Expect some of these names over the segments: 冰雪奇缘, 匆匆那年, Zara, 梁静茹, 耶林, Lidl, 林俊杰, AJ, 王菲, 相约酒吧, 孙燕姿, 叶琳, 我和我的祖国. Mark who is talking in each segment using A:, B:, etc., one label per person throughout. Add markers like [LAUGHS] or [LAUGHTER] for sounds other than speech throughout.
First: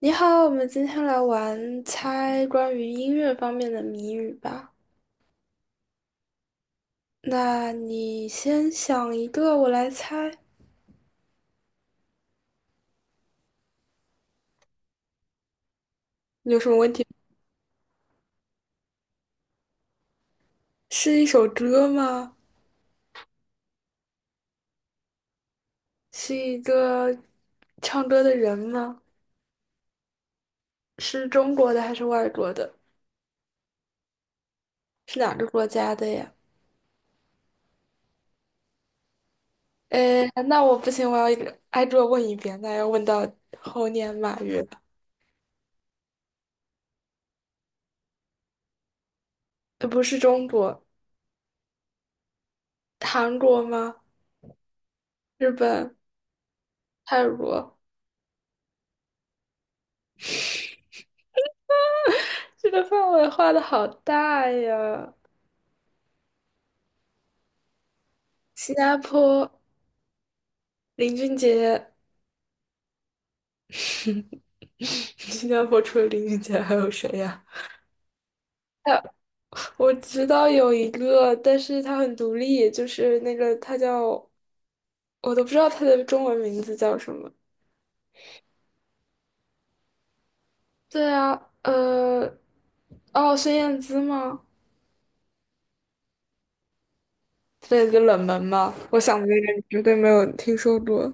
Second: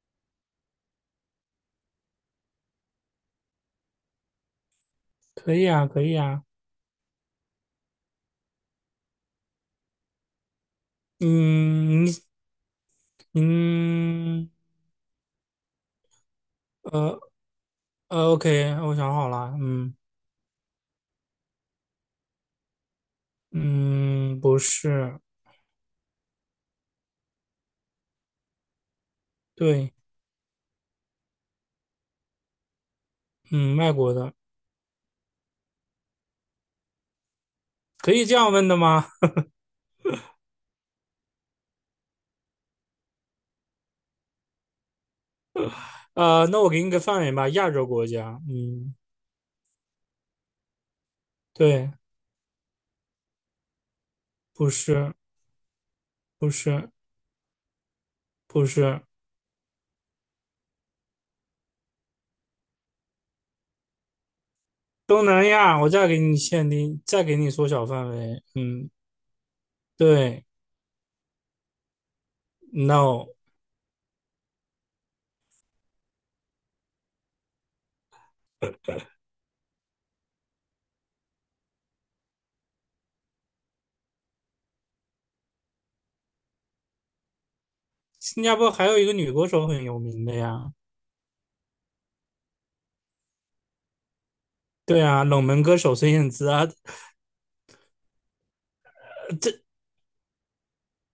A: 你好，我们今天来玩猜关于音乐方面的谜语吧。
B: 可以啊，可以啊。
A: 那你先想一个，我来猜。
B: 嗯，嗯
A: 你有什么问题？
B: 呃OK，我想好了。嗯
A: 是一首歌吗？
B: 嗯，不是，
A: 是一个唱歌的人吗？
B: 对，
A: 是中国的还是外国的？
B: 嗯，外国的，
A: 是哪个国家的呀？
B: 可以这样问的吗？
A: 诶，那我不行，我要一个挨个问一遍，那要问到猴年马月了。
B: 那我给你个范围吧，亚洲国家。嗯，
A: 不是中国，
B: 对，
A: 韩国吗？
B: 不是，
A: 日本、
B: 不是，
A: 泰国？
B: 不是，
A: 这个范围画的好大呀！
B: 东南亚。我再给你限定，再给你缩小范围。
A: 新
B: 嗯，
A: 加坡
B: 对
A: 林俊杰，
B: ，No，
A: [LAUGHS] 新加坡除了林俊杰还有谁呀？[LAUGHS] 呃，我知道有一个，但是他很独立，就是那个他叫，我都不知道他的中文名字叫什么。
B: 新加坡还有一个女歌手很有名的呀。
A: 对啊，呃，哦，孙燕姿吗？
B: 对啊，冷门歌手孙燕姿啊，
A: 孙燕姿冷门吗？我想的那
B: [LAUGHS]
A: 个
B: 这。
A: 你绝对没有听说过。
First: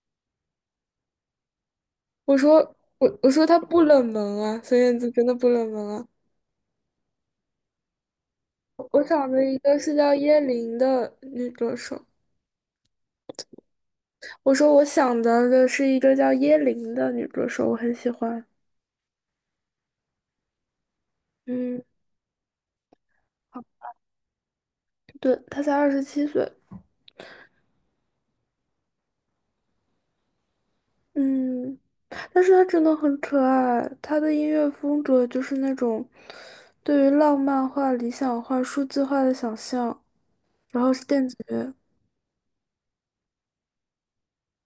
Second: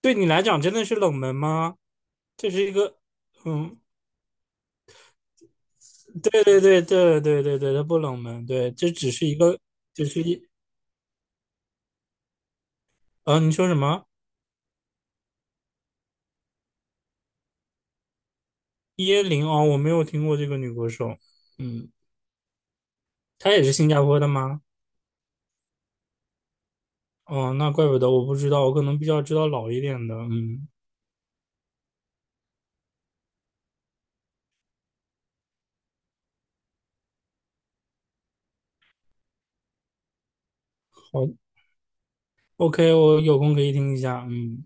B: 对你来讲真的是冷门吗？
A: 我
B: 这
A: 说
B: 是一个，
A: 我说他
B: 嗯，
A: 不冷门啊，孙燕姿真的不冷门啊。
B: 对对对对对对对，它不冷门，对，这
A: 我
B: 只是
A: 想
B: 一
A: 的一
B: 个，
A: 个是
B: 就
A: 叫
B: 是
A: 叶
B: 一，
A: 琳的女歌手。
B: 你说什么？
A: 我说我想到的是一个叫耶林的女歌手，我很喜欢。
B: 椰林哦，我没有听过这个女歌手，
A: 嗯，
B: 嗯，她
A: 好，
B: 也是新加坡的吗？
A: 对，她才27岁。
B: 哦，那怪不得我不知道，我可能比较知道老一点的，嗯，
A: 嗯，但是她真的很可爱，她的音乐风格就是那种对于浪漫化、理想化、数字化的想象，然后是电
B: 好
A: 子乐。
B: ，OK，我有空可以听一下，嗯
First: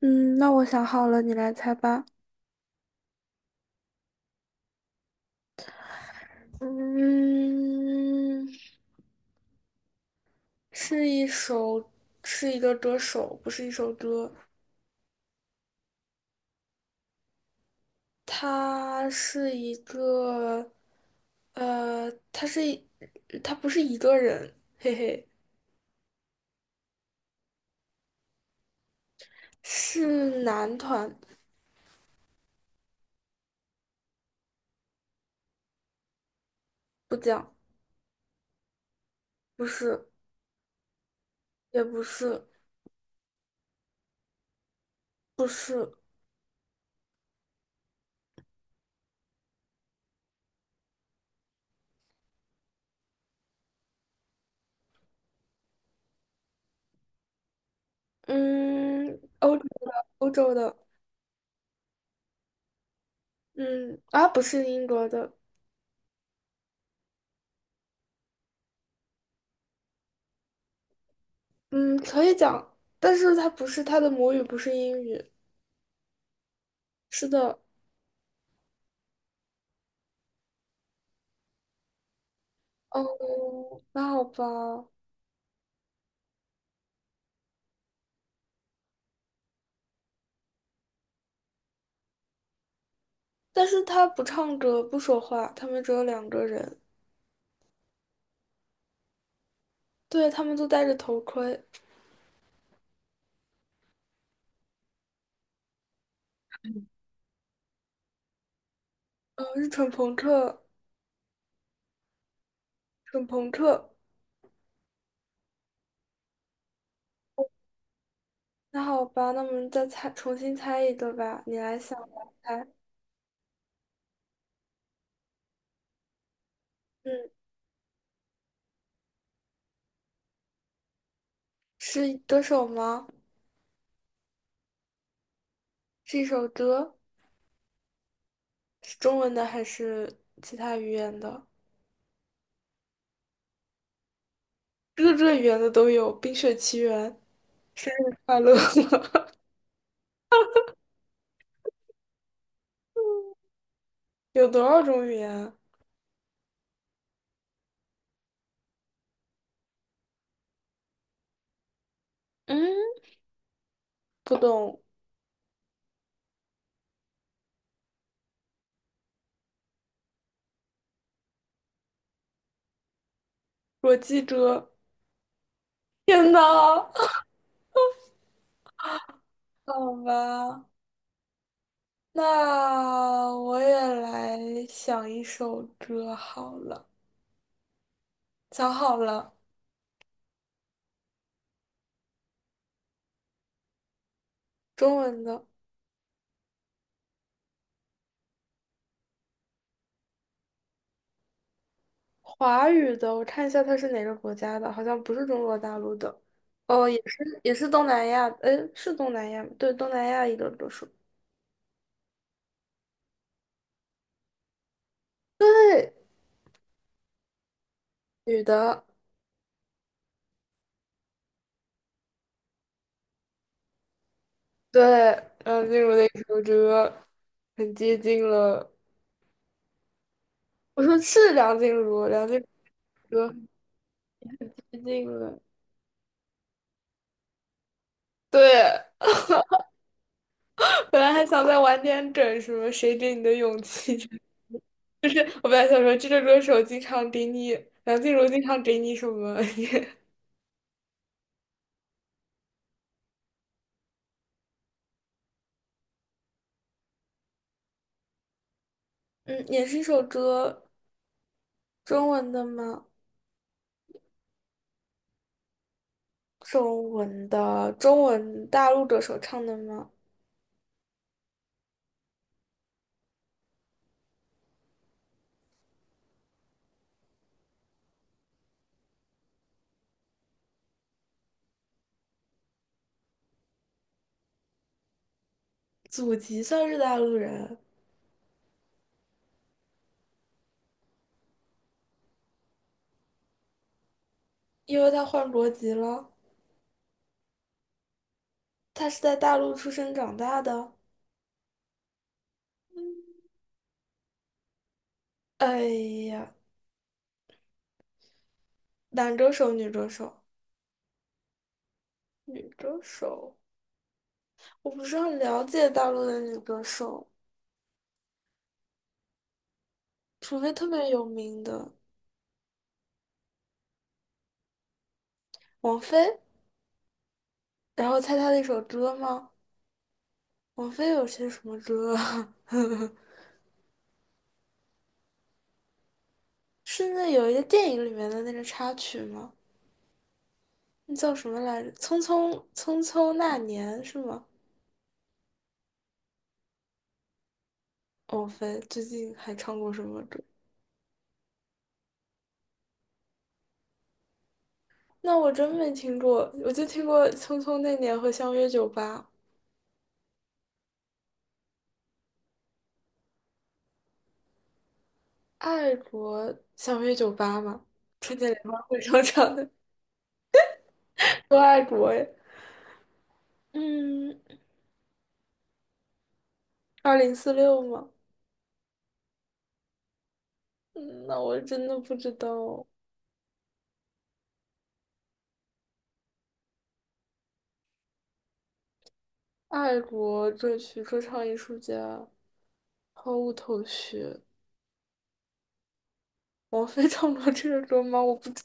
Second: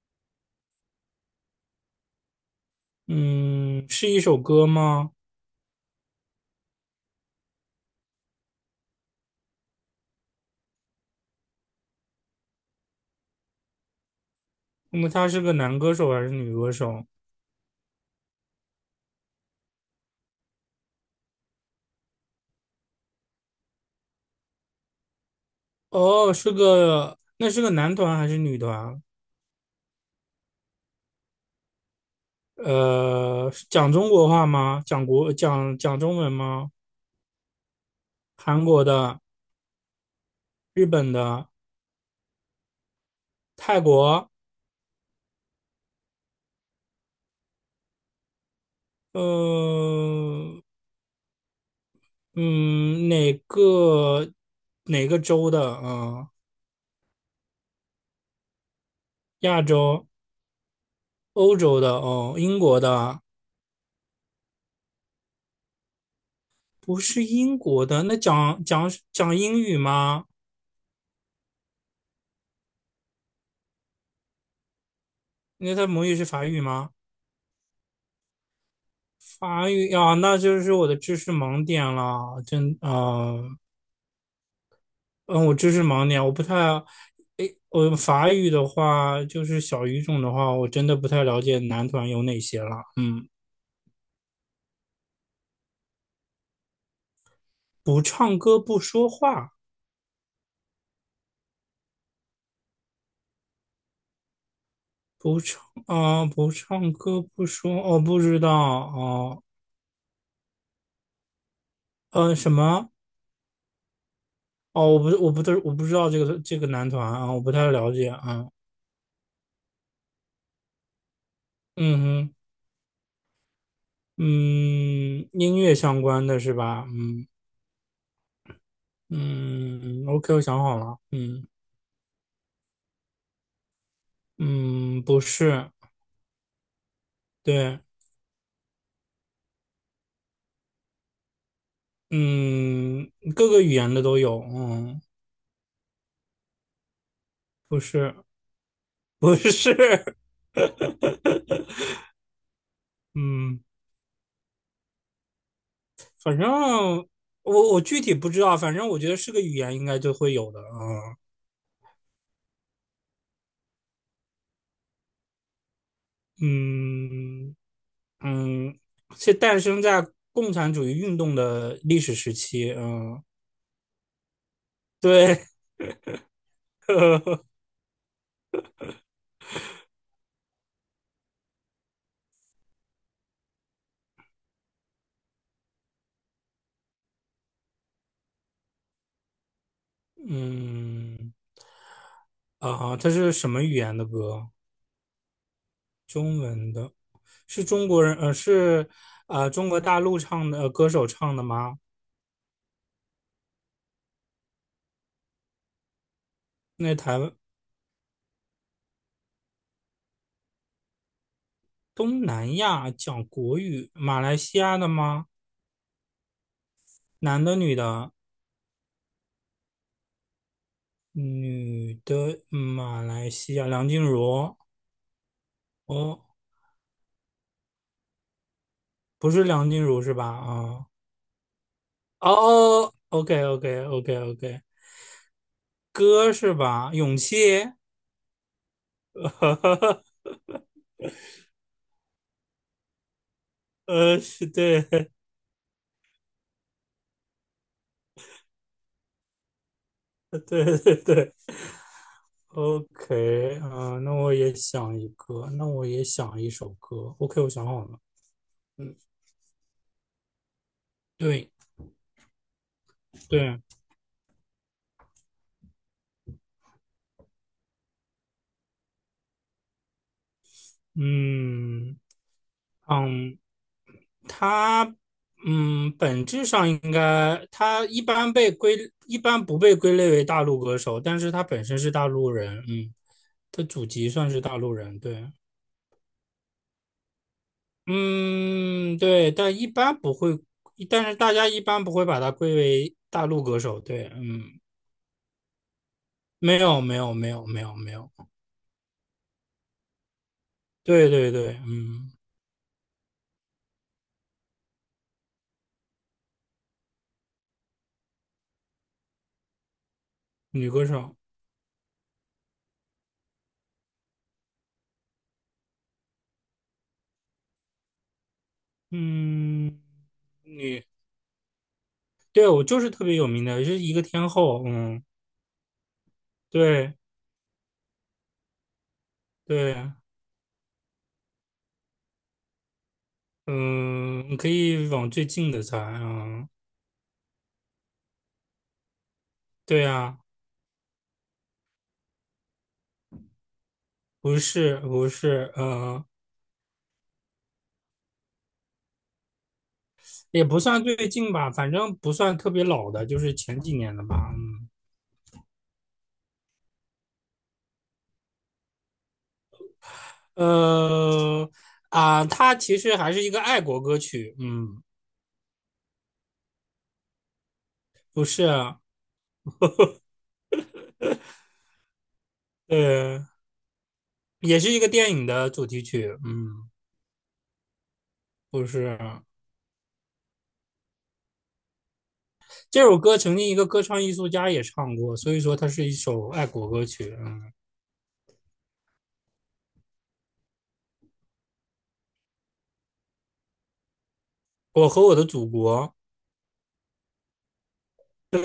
A: 嗯，那我想好了，你来猜吧。
B: 嗯，是一首歌吗？
A: 嗯，是一首，是一个歌手，不是一首歌。
B: 那么他是个男歌手还是女歌手？
A: 他是一个，他是不是一个人，嘿嘿，
B: 哦，那是个男团还是女团？
A: 是男团，
B: 讲中国话吗？讲国讲讲中文吗？
A: 不讲，
B: 韩国的、
A: 不是，
B: 日本的、
A: 也不是，
B: 泰国，
A: 不是，
B: 呃，嗯，哪个州的啊、
A: 嗯，欧洲
B: 亚
A: 的，
B: 洲、
A: 欧洲的，
B: 欧洲的哦，英国的，
A: 嗯，啊，不是英国的，
B: 不是英国的。那讲英语吗？
A: 嗯，可以讲，但是他不是，他的母语不是英语，
B: 那他母语是法语吗？
A: 是的，
B: 法语啊，那就是我的知识盲点了，真啊。
A: 哦，那好吧，
B: 我知识盲点，我不太，诶，我法语的话，就是小语种的话，我真的不太了解男团有哪些了。嗯，
A: 但是他不唱歌，不说话，他们只有两个人，
B: 不唱歌不说话，
A: 对，他们都戴着头盔。
B: 不唱不唱歌不说，我不知道哦，
A: 是纯朋克，
B: 什么？
A: 纯朋克。
B: 哦，我不知道这个男团啊，我不太了解啊。
A: 那好吧，那我们再猜，重新猜一个吧。你来想，
B: 嗯
A: 我
B: 哼，
A: 来猜。
B: 嗯，音乐相关的是吧？嗯
A: 嗯，
B: 嗯嗯，OK，我想好了，嗯
A: 是歌手吗？
B: 嗯，不是，
A: 是一首歌，
B: 对。
A: 是中文的还是其他语言的？
B: 嗯，各个语言的都有，嗯，
A: 各个语言的都有，《冰雪奇缘》
B: 不
A: 生
B: 是，
A: 日快乐，
B: 不是，[LAUGHS] 嗯，
A: [LAUGHS] 有多少种语言啊
B: 反正我具体不知道，反正我觉得是个语言应该就会有的啊，
A: 嗯，不懂，
B: 嗯嗯，是诞生在共产主义运动的历史时期，嗯，
A: 我记着。
B: 对，
A: 天呐，
B: [LAUGHS]
A: 好吧，那我也来想一首歌好了，想好了，
B: 嗯啊，它是什么语言的歌？
A: 中文的。
B: 中文的，是中国人，是中国大陆唱的、歌手唱的吗？
A: 华语的，我看一下它是哪个国家的，好像不是中国大陆的，哦，
B: 那
A: 也
B: 台湾
A: 是也是东南亚，诶，是东南亚吗对，东南亚一个歌手，
B: 东南亚讲国语，马来西亚的吗？
A: 对，
B: 男的、女的？
A: 女的，
B: 女的，马来西亚，梁静茹。
A: 对，梁静茹的一
B: 哦，
A: 首歌，很接近了，
B: 不是梁静茹是吧？
A: 我说是梁静茹，梁
B: 哦
A: 静茹
B: 哦
A: 的歌很
B: ，OK，OK，OK，OK，
A: 接近了，
B: 歌是吧？勇气。
A: 对，
B: [LAUGHS]
A: [LAUGHS] 本来还想再晚点整什么谁给你的勇气，
B: 是对，[LAUGHS]
A: [LAUGHS] 我本来想说这个歌手经常给你，梁静茹经常给你什么，[LAUGHS]
B: 对对对，OK，那我也想一个，那我也想一首歌。OK，我想好了。
A: 嗯，也是一首歌，
B: 对
A: 中文的吗？
B: 对，
A: 中文的，中文大陆歌手唱的吗？
B: 嗯嗯，他本质上应该他一般不被归类为大陆歌手，但是他本身是大陆人，嗯，他祖籍算是大陆人，对，
A: 祖籍算是大陆人，
B: 嗯，对，但是大家一般不会把他归为大陆歌手，对，嗯，
A: 因为他换国籍了。
B: 没有，没有，没有，没有，没有，
A: 他是在大陆出生长大的。
B: 对对对，嗯，
A: 哎呀，男歌手、女歌手，
B: 女歌手，
A: 女歌手，我不是很了解大陆的女歌手，
B: 嗯，
A: 除非特
B: 女，
A: 别有名的
B: 对，我就是特别有名的，是一个天后，嗯，
A: 王菲。
B: 对
A: 然后猜她的一首歌吗？
B: 对。
A: 王菲有些什么歌啊？
B: 嗯，你可以往最近的猜啊。
A: [LAUGHS] 是那有一个电影里面的那个插曲吗？
B: 对啊，
A: 那叫什么来着？《匆匆那年》是吗？
B: 不是不是，嗯，
A: 王菲最近还唱过什么歌？
B: 也不算最近吧，反正不算特别老的，就是前几年的吧。
A: 那我真没听过，我就听过《匆匆那年》和《相约酒吧》。
B: 嗯，它其实还是一个爱国歌曲。嗯，
A: 爱国相约酒吧》嘛，春
B: 不
A: 节联
B: 是，
A: 欢会上唱的《多爱国》呀。
B: 呃，
A: 嗯，
B: 也是一个电影的主题曲。嗯，
A: 二零四六嘛。
B: 不是，
A: 嗯，那我真的不知道。
B: 这首歌曾经一个歌唱艺术家也唱过，所以说它是一首爱国歌曲。嗯，
A: 爱国这曲说唱艺术家毫无头绪。
B: 我和我的祖国。
A: 王菲唱过这个歌吗？我不知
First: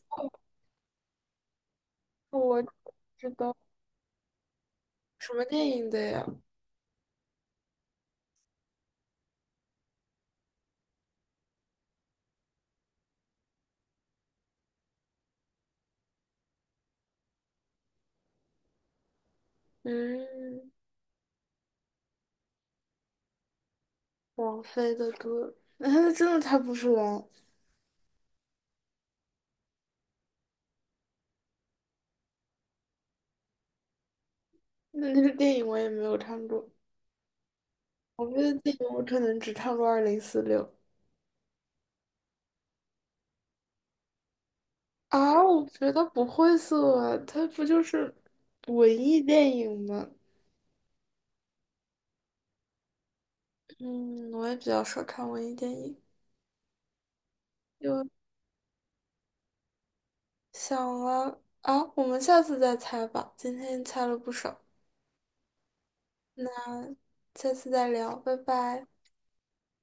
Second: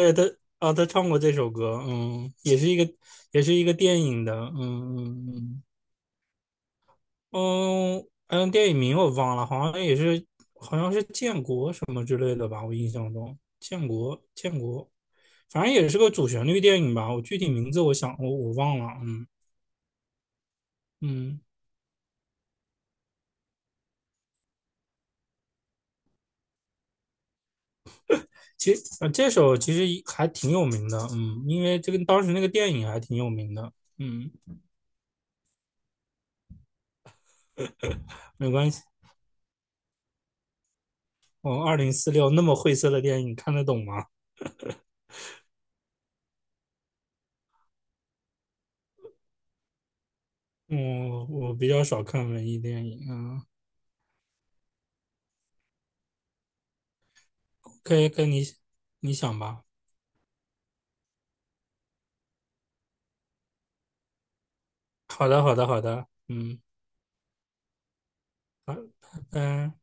B: 啊，他唱过这首歌，嗯，
A: 道，我不知
B: 也是
A: 道
B: 一个电影的，嗯
A: 什么
B: 嗯
A: 电影的呀？
B: 嗯嗯，电影名我忘了，好像也是，好像是建国什么之类的吧，我印象中，建国建国，反正也是个主旋律电影吧，我具体名字我想我忘了，嗯
A: 嗯。
B: 嗯，
A: 王菲的歌，[LAUGHS] 那她真的猜不出来。
B: 其实这首其实还挺有名的，嗯，因为这个当时那个电影还挺有名的，嗯，
A: 那那个电影我也没有看过，王菲
B: 没
A: 的
B: 关
A: 电
B: 系，
A: 影我可能只看过《二零四六》
B: 我2046那么晦涩的电影看得懂吗？
A: 啊。我觉得不会色啊，它不就是文艺电影吗？
B: 我比较少看文艺电影，啊，
A: 嗯，我也比较少看文艺电影。
B: 可以
A: 就
B: 跟你想吧。
A: 想了啊，我们下次再猜吧。今天猜了不少，
B: 好的，好的，好的，
A: 那
B: 嗯，
A: 下次再聊，拜
B: 好，拜
A: 拜。
B: 拜。